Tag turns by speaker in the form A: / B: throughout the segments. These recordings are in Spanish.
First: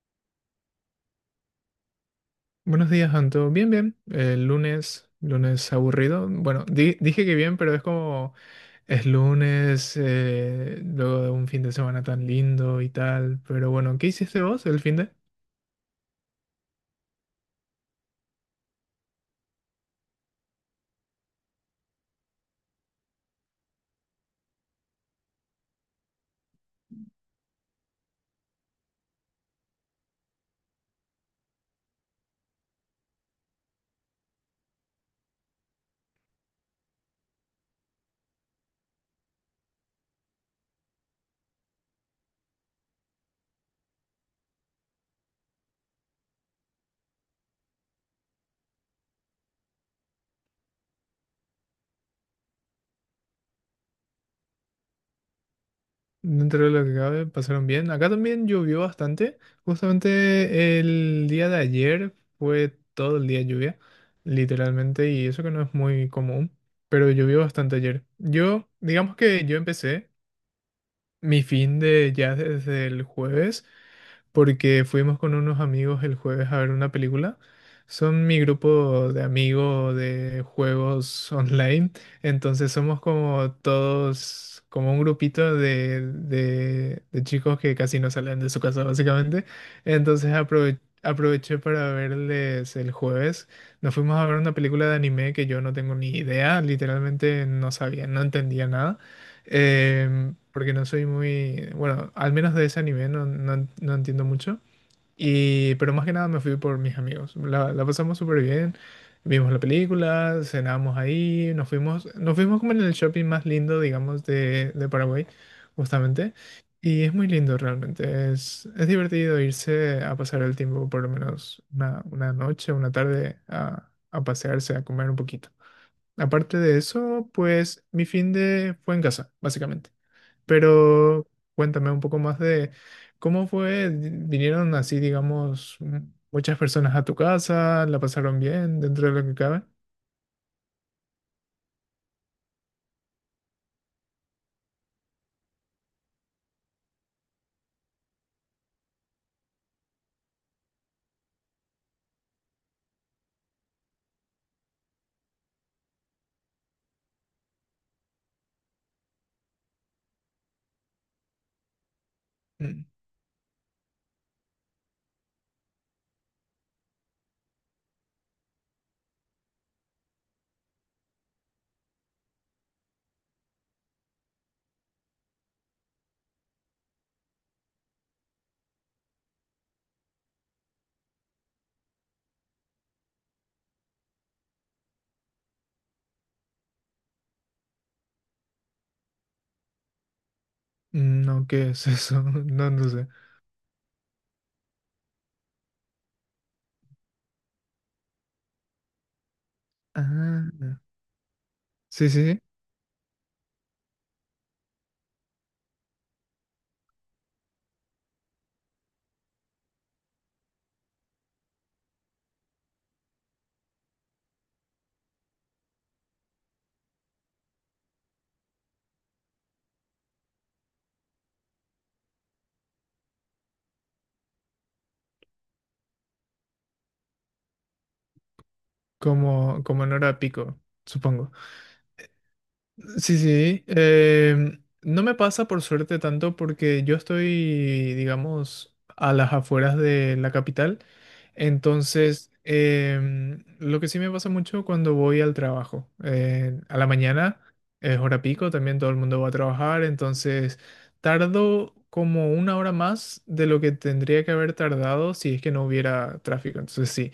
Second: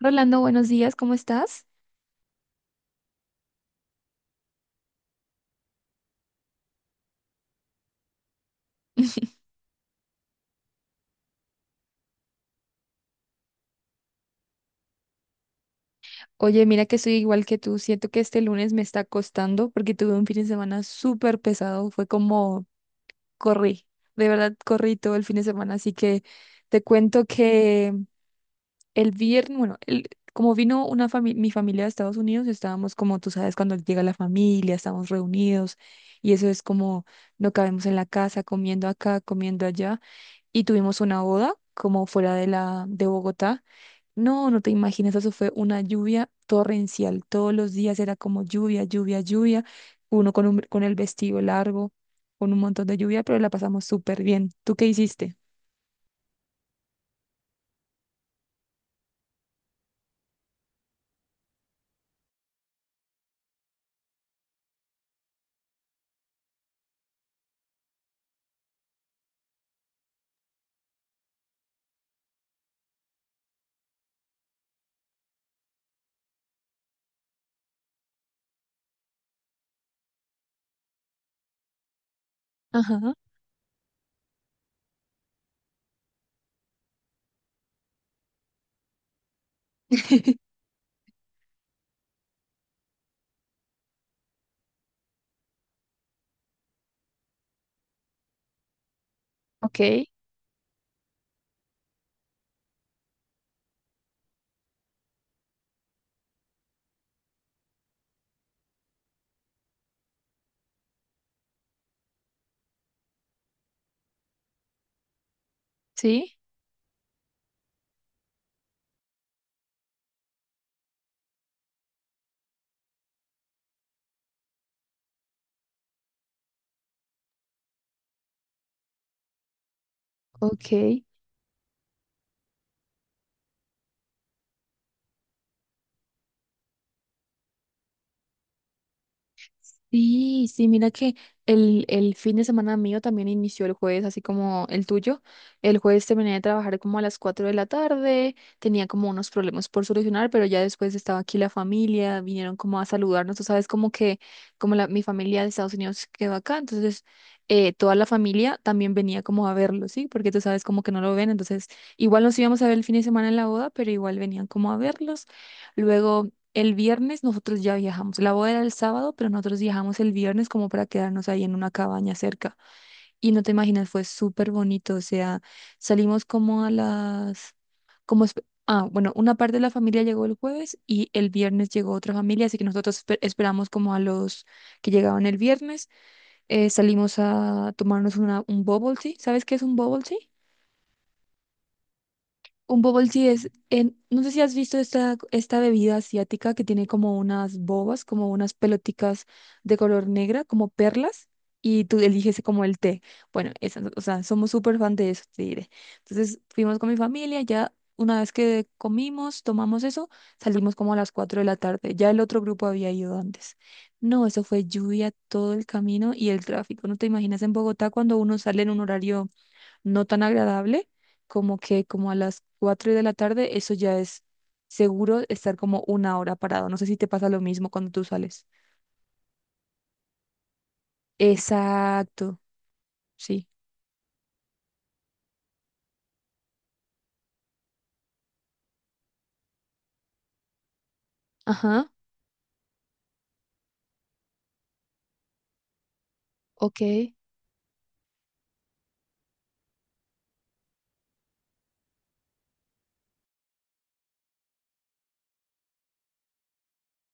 A: Rolando, buenos días, ¿cómo estás?
B: Buenos días, Anto. Bien, bien. El lunes aburrido. Bueno, dije que bien, pero es como es lunes, luego de un fin de semana tan lindo y tal. Pero bueno, ¿qué hiciste vos el fin de?
A: Oye, mira que soy igual que tú, siento que este lunes me está costando porque tuve un fin de semana súper pesado, fue como corrí, de verdad corrí todo el fin de semana, así que te cuento que el viernes, bueno, como vino mi familia de Estados Unidos, estábamos como tú sabes, cuando llega la familia, estamos reunidos y eso es como no cabemos en la casa, comiendo acá, comiendo allá y tuvimos una boda como fuera de la de Bogotá. No, no te imaginas, eso fue una lluvia torrencial. Todos los días era como lluvia, lluvia, lluvia. Uno con, con el vestido largo, con un montón de lluvia, pero la pasamos súper bien. ¿Tú qué hiciste?
B: Dentro de lo que cabe, pasaron bien. Acá también llovió bastante. Justamente el día de ayer fue todo el día lluvia, literalmente, y eso que no es muy común, pero llovió bastante ayer. Yo, digamos que yo empecé mi fin de ya desde el jueves, porque fuimos con unos amigos el jueves a ver una película. Son mi grupo de amigos de juegos online, entonces somos
A: Ajá.
B: como todos, como un grupito de chicos que casi no salen de su casa básicamente. Entonces aproveché para verles el jueves. Nos fuimos a ver una película de anime que yo no tengo ni idea, literalmente no sabía, no entendía nada.
A: Ok,
B: Porque no soy muy, bueno, al menos de ese anime no, no entiendo mucho. Y, pero más que nada me fui por mis amigos. La pasamos súper bien. Vimos la película, cenamos ahí, nos fuimos como en el shopping más lindo, digamos, de Paraguay, justamente.
A: sí,
B: Y es muy lindo realmente. Es divertido irse a pasar el tiempo, por lo menos una noche, una tarde, a pasearse, a comer un poquito. Aparte de eso, pues mi fin de fue en casa, básicamente.
A: ok.
B: Pero cuéntame un poco más de cómo fue, vinieron así, digamos, muchas personas a tu casa, la pasaron bien dentro de lo que cabe.
A: Sí, sí, mira que el fin de semana mío también inició el jueves, así como el tuyo. El jueves terminé de trabajar como a las 4 de la tarde, tenía como unos problemas por solucionar, pero ya después estaba aquí la familia, vinieron como a saludarnos, tú sabes, como que mi familia de Estados Unidos quedó acá, entonces toda la familia también venía como a verlo, ¿sí? Porque tú sabes como que no lo ven, entonces igual nos íbamos a ver el
B: Mm.
A: fin de semana en la boda, pero igual venían como a verlos. Luego el viernes nosotros ya viajamos. La boda era el sábado, pero nosotros viajamos el viernes como para quedarnos ahí en una cabaña cerca. Y no te imaginas, fue súper bonito. O sea, salimos como a las. Ah, bueno, una parte de la familia llegó el jueves y el viernes llegó otra familia, así que nosotros esperamos como a los que llegaban el viernes. Salimos a tomarnos un bubble tea. ¿Sabes qué es un bubble tea?
B: No, ¿qué es eso? No,
A: Un
B: no
A: bubble
B: sé.
A: tea es, no sé si has visto esta bebida asiática que tiene como unas bobas, como unas peloticas de color negra, como
B: Ah,
A: perlas, y tú
B: sí, sí,
A: eliges
B: sí,
A: como el té. Bueno, esa, o sea, somos súper fan de eso, te diré. Entonces fuimos con mi familia, ya una vez que comimos, tomamos eso, salimos como a las 4 de la tarde. Ya el otro grupo había ido antes. No, eso fue lluvia todo el camino y el tráfico. No te imaginas en Bogotá cuando uno sale en un horario no tan agradable, como que como a las 4 de la tarde, eso ya es seguro estar como 1 hora parado. No sé si te pasa lo mismo cuando tú sales.
B: como, como en hora pico, supongo.
A: Exacto,
B: Sí,
A: sí.
B: sí. No me pasa por suerte tanto porque yo estoy, digamos, a las afueras de la capital.
A: Ajá,
B: Entonces, lo que sí me pasa mucho cuando voy al trabajo. A
A: ok,
B: la mañana es hora pico, también todo el mundo va a trabajar. Entonces, tardo como una hora más de lo que tendría que haber tardado si es que no hubiera tráfico. Entonces, sí.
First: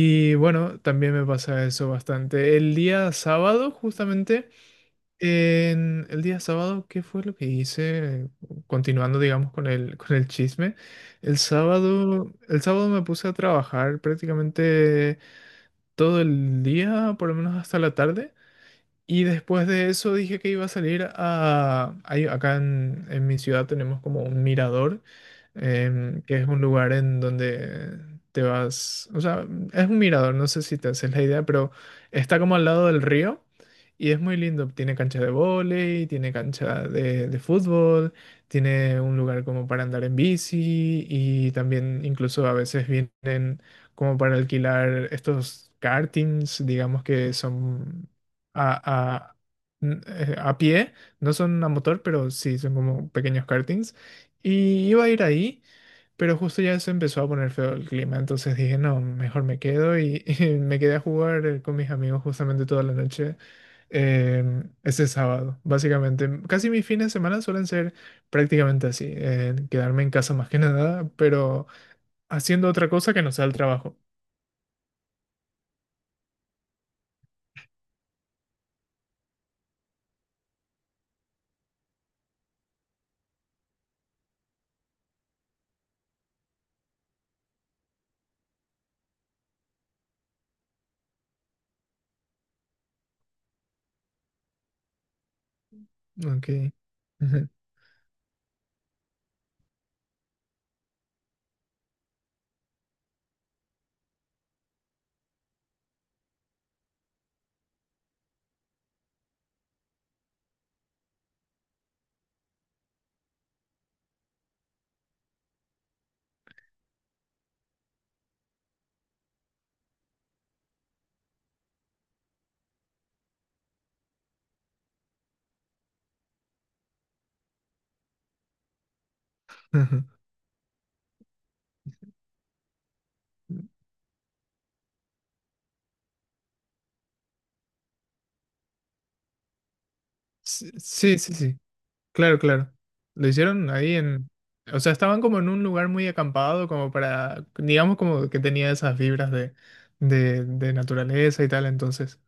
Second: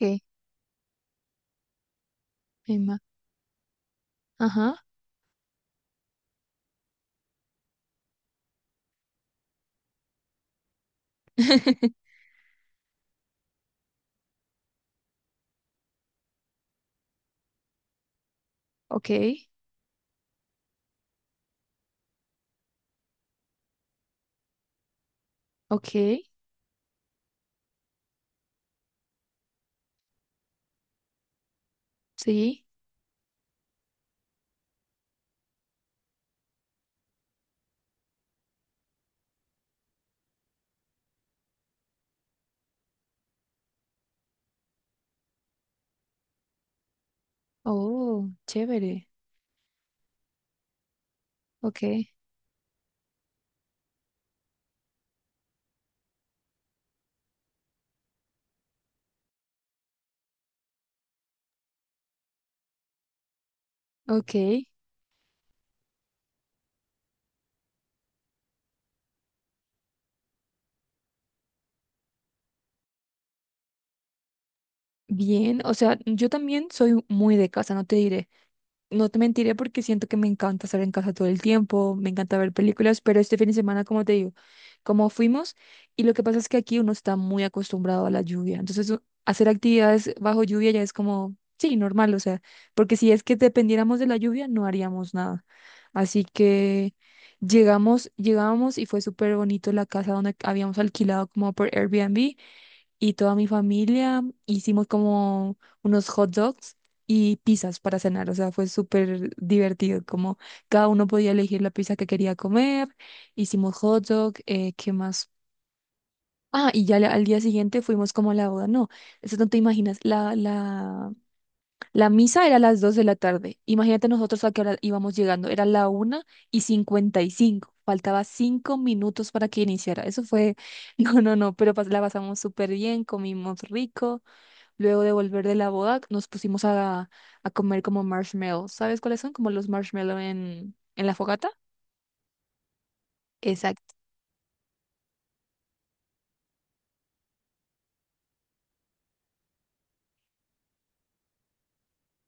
A: ok,
B: bueno, también me pasa eso bastante. El
A: me ima-
B: día sábado, justamente.
A: ajá,
B: En el día sábado, ¿qué fue lo que hice? Continuando, digamos, con el chisme. El sábado, el sábado me puse a trabajar prácticamente todo el día, por lo menos hasta la tarde.
A: ok,
B: Y después de eso dije que iba a salir a... acá en mi ciudad tenemos como un mirador,
A: ok,
B: que es un lugar en donde te vas... O sea, es un mirador, no sé si te haces la idea, pero está como al
A: sí,
B: lado del río y es muy lindo. Tiene cancha de vóley, tiene cancha de fútbol, tiene un lugar como para andar en bici y también incluso a veces vienen como para alquilar estos kartings, digamos que son
A: oh, chévere,
B: a, a- a pie, no son a
A: ok,
B: motor, pero sí son como pequeños kartings. Y iba a ir ahí, pero justo ya se empezó a poner feo el clima, entonces dije, no, mejor me quedo y, y me quedé a jugar con mis amigos justamente toda la noche
A: ok,
B: eh, ese sábado, básicamente. Casi mis fines de semana suelen ser prácticamente así, quedarme en casa más que nada, pero haciendo otra cosa que no sea el trabajo.
A: bien, o sea, yo también soy muy de casa, no te diré. No te mentiré porque siento que me encanta estar en casa todo el tiempo, me encanta ver películas, pero este fin de semana, como te digo, como fuimos, y lo que pasa es que aquí uno está muy acostumbrado a la lluvia, entonces hacer actividades bajo lluvia ya es como, sí, normal, o sea, porque si es que dependiéramos de la lluvia, no haríamos nada. Así
B: Ok.
A: que llegamos y fue súper bonito la casa donde habíamos alquilado como por Airbnb y toda mi familia hicimos como unos hot dogs y pizzas para cenar, o sea, fue súper divertido, como cada uno podía elegir la pizza que quería comer, hicimos hot dog, ¿qué más? Ah, y ya al día siguiente fuimos como a la boda, no, eso no te imaginas, la misa era a las 2 de la tarde, imagínate nosotros a qué hora íbamos llegando, era la 1:55, faltaba 5 minutos para que
B: Ujú, ujú.
A: iniciara, eso fue, no, no, no, pero la pasamos súper bien, comimos rico. Luego de volver de la boda, nos pusimos a comer como marshmallows. ¿Sabes cuáles son? Como los marshmallows en la
B: Sí, sí,
A: fogata.
B: sí. Claro, claro. Lo hicieron
A: Exacto.
B: ahí en... O sea, estaban como en un lugar muy acampado, como para, digamos como que tenía esas vibras de naturaleza y tal, entonces.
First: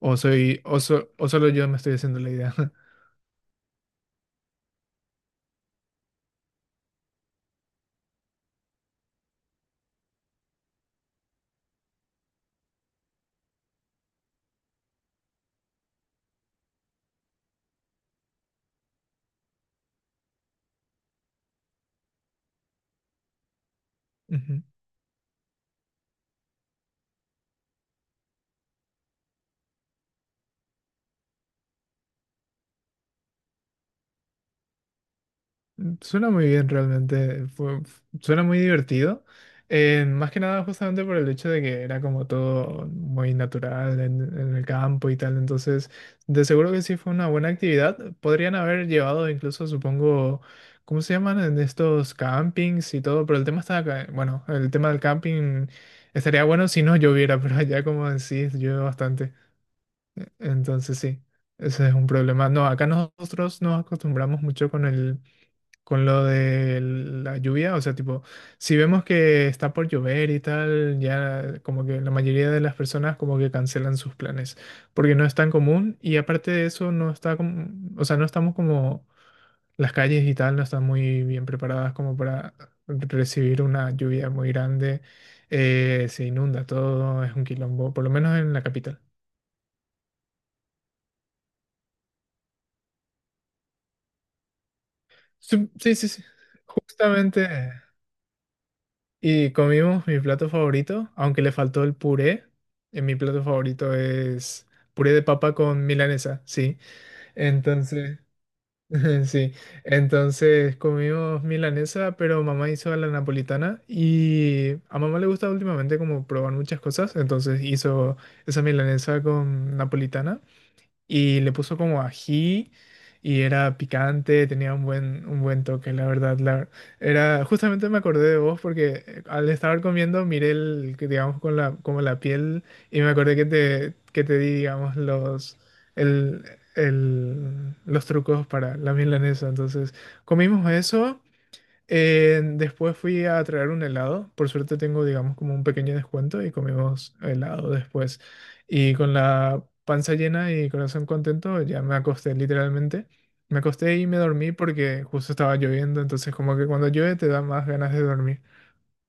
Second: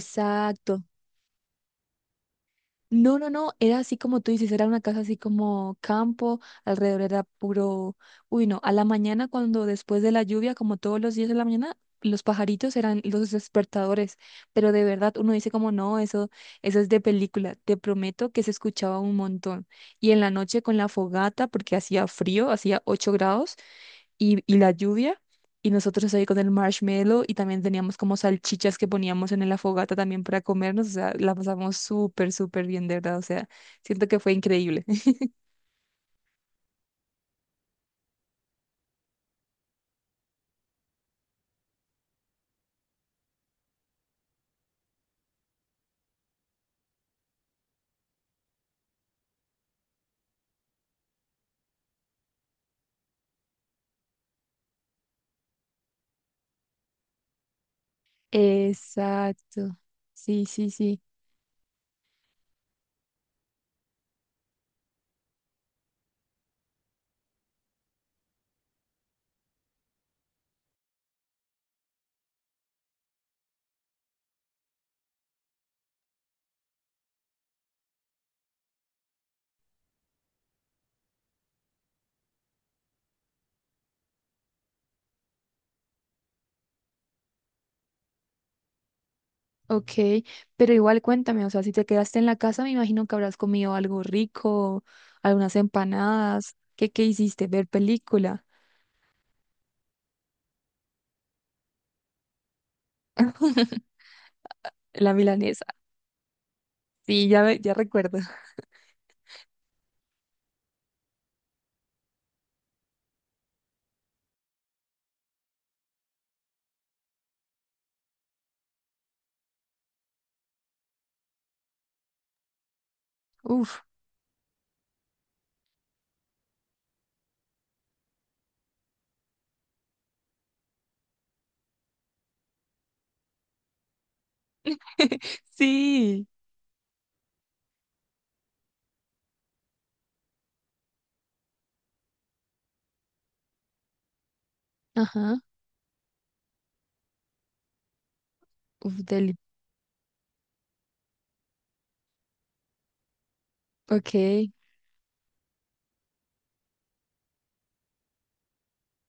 B: O soy, o, so- o solo yo me estoy haciendo la idea.
A: No, no, no, era así como tú dices, era una casa así como campo, alrededor era puro, uy, no, a la mañana cuando después de la lluvia, como todos los días de la mañana, los pajaritos eran los despertadores, pero de verdad uno dice como no, eso es de película, te prometo que se escuchaba un montón. Y en la noche con la fogata, porque hacía frío, hacía 8 grados, y
B: Ujú.
A: la lluvia. Y nosotros ahí con el marshmallow y también teníamos como salchichas que poníamos en la fogata también para comernos. O sea, la pasamos súper, súper bien, de verdad. O sea, siento que fue increíble.
B: Suena muy bien realmente, suena muy divertido. Más que nada justamente por el hecho de que era como todo muy natural en el campo y tal, entonces de seguro que sí fue una buena actividad. Podrían haber llevado incluso, supongo, ¿cómo se llaman? En estos campings y todo, pero el tema está acá, bueno, el tema del camping estaría bueno si no lloviera, pero allá como decís, llueve bastante,
A: Exacto. Sí, sí,
B: entonces
A: sí.
B: sí. Ese es un problema. No, acá nosotros nos acostumbramos mucho con lo de la lluvia, o sea, tipo, si vemos que está por llover y tal, ya como que la mayoría de las personas como que cancelan sus planes, porque no es tan común y aparte de eso no está como, o sea, no estamos como las calles y tal no están muy bien preparadas como para recibir una lluvia muy grande, se inunda todo, es un quilombo, por lo menos en la capital.
A: Ok, pero igual cuéntame, o sea, si te quedaste en la casa, me imagino que habrás comido algo rico, algunas
B: Sí, sí, sí, sí,
A: empanadas. ¿Qué, qué
B: justamente.
A: hiciste? ¿Ver película?
B: Y comimos mi plato favorito, aunque le faltó el puré. Mi plato favorito es
A: La
B: puré de papa
A: milanesa.
B: con milanesa, sí.
A: Sí, ya, ya recuerdo.
B: Entonces, sí. Entonces comimos milanesa, pero mamá hizo a la napolitana y a mamá le gusta últimamente como probar muchas cosas. Entonces hizo esa milanesa con napolitana y le puso como ají y era
A: Uf,
B: picante, tenía un buen toque, la verdad. Era, justamente me acordé de vos porque al estar comiendo miré el, que digamos, con la, como la piel y me acordé que que te di, digamos, los,
A: sí.
B: el, los trucos para la milanesa. Entonces, comimos eso. Después fui a traer un helado. Por suerte tengo, digamos,
A: Ajá.
B: como un pequeño descuento y comimos helado después. Y
A: Uf,
B: con
A: deli.
B: la panza llena y corazón contento, ya me acosté literalmente. Me acosté
A: Ok,
B: y me
A: qué
B: dormí porque justo estaba lloviendo, entonces como que cuando llueve te da más ganas de dormir.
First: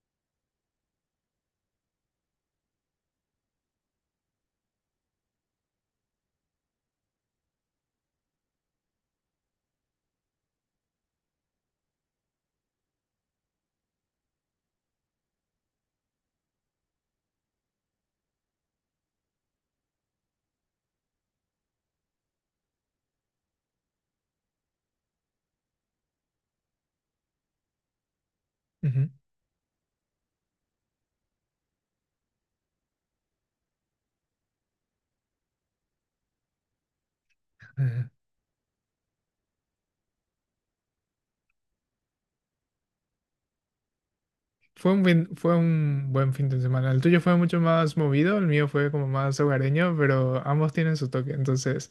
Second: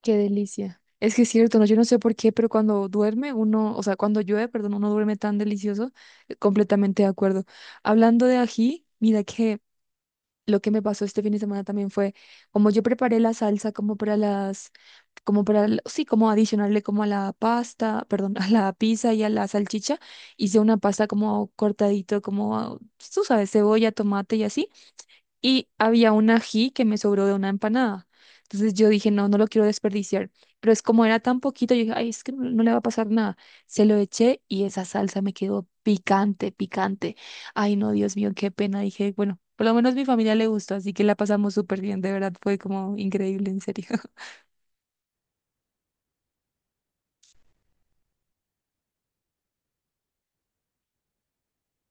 A: delicia. Es que es cierto, ¿no? Yo no sé por qué, pero cuando duerme uno, o sea, cuando llueve, perdón, uno duerme tan delicioso. Completamente de acuerdo. Hablando de ají, mira que lo que me pasó este fin de semana también fue, como yo preparé la salsa como para las, como para, sí, como adicionarle como a la pasta, perdón, a la pizza y a la salchicha, hice una pasta como cortadito, como, tú sabes, cebolla, tomate y así y había un ají que me sobró de una empanada. Entonces yo dije,
B: Ujú.
A: no, no lo quiero desperdiciar. Pero es como era tan poquito, yo dije, ay, es que no, no le va a pasar nada. Se lo eché y esa salsa me quedó picante, picante. Ay, no,
B: Ujú.
A: Dios mío, qué pena. Dije, bueno, por lo menos mi familia le gustó, así que la pasamos súper bien, de verdad, fue como increíble, en serio.
B: Fue un buen fin de semana. El tuyo fue mucho más movido, el mío fue como más hogareño, pero ambos tienen su toque. Entonces,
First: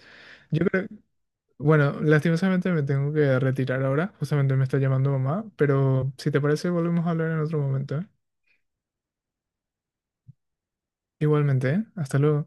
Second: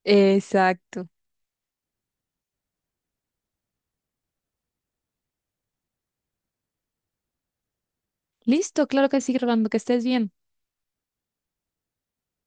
B: yo creo.
A: Exacto.
B: Bueno, lastimosamente me tengo que retirar ahora, justamente me está llamando mamá, pero si te parece volvemos a hablar en otro momento, ¿eh?
A: Listo, claro que sí, Rolando, que estés bien.
B: Igualmente, ¿eh? Hasta luego.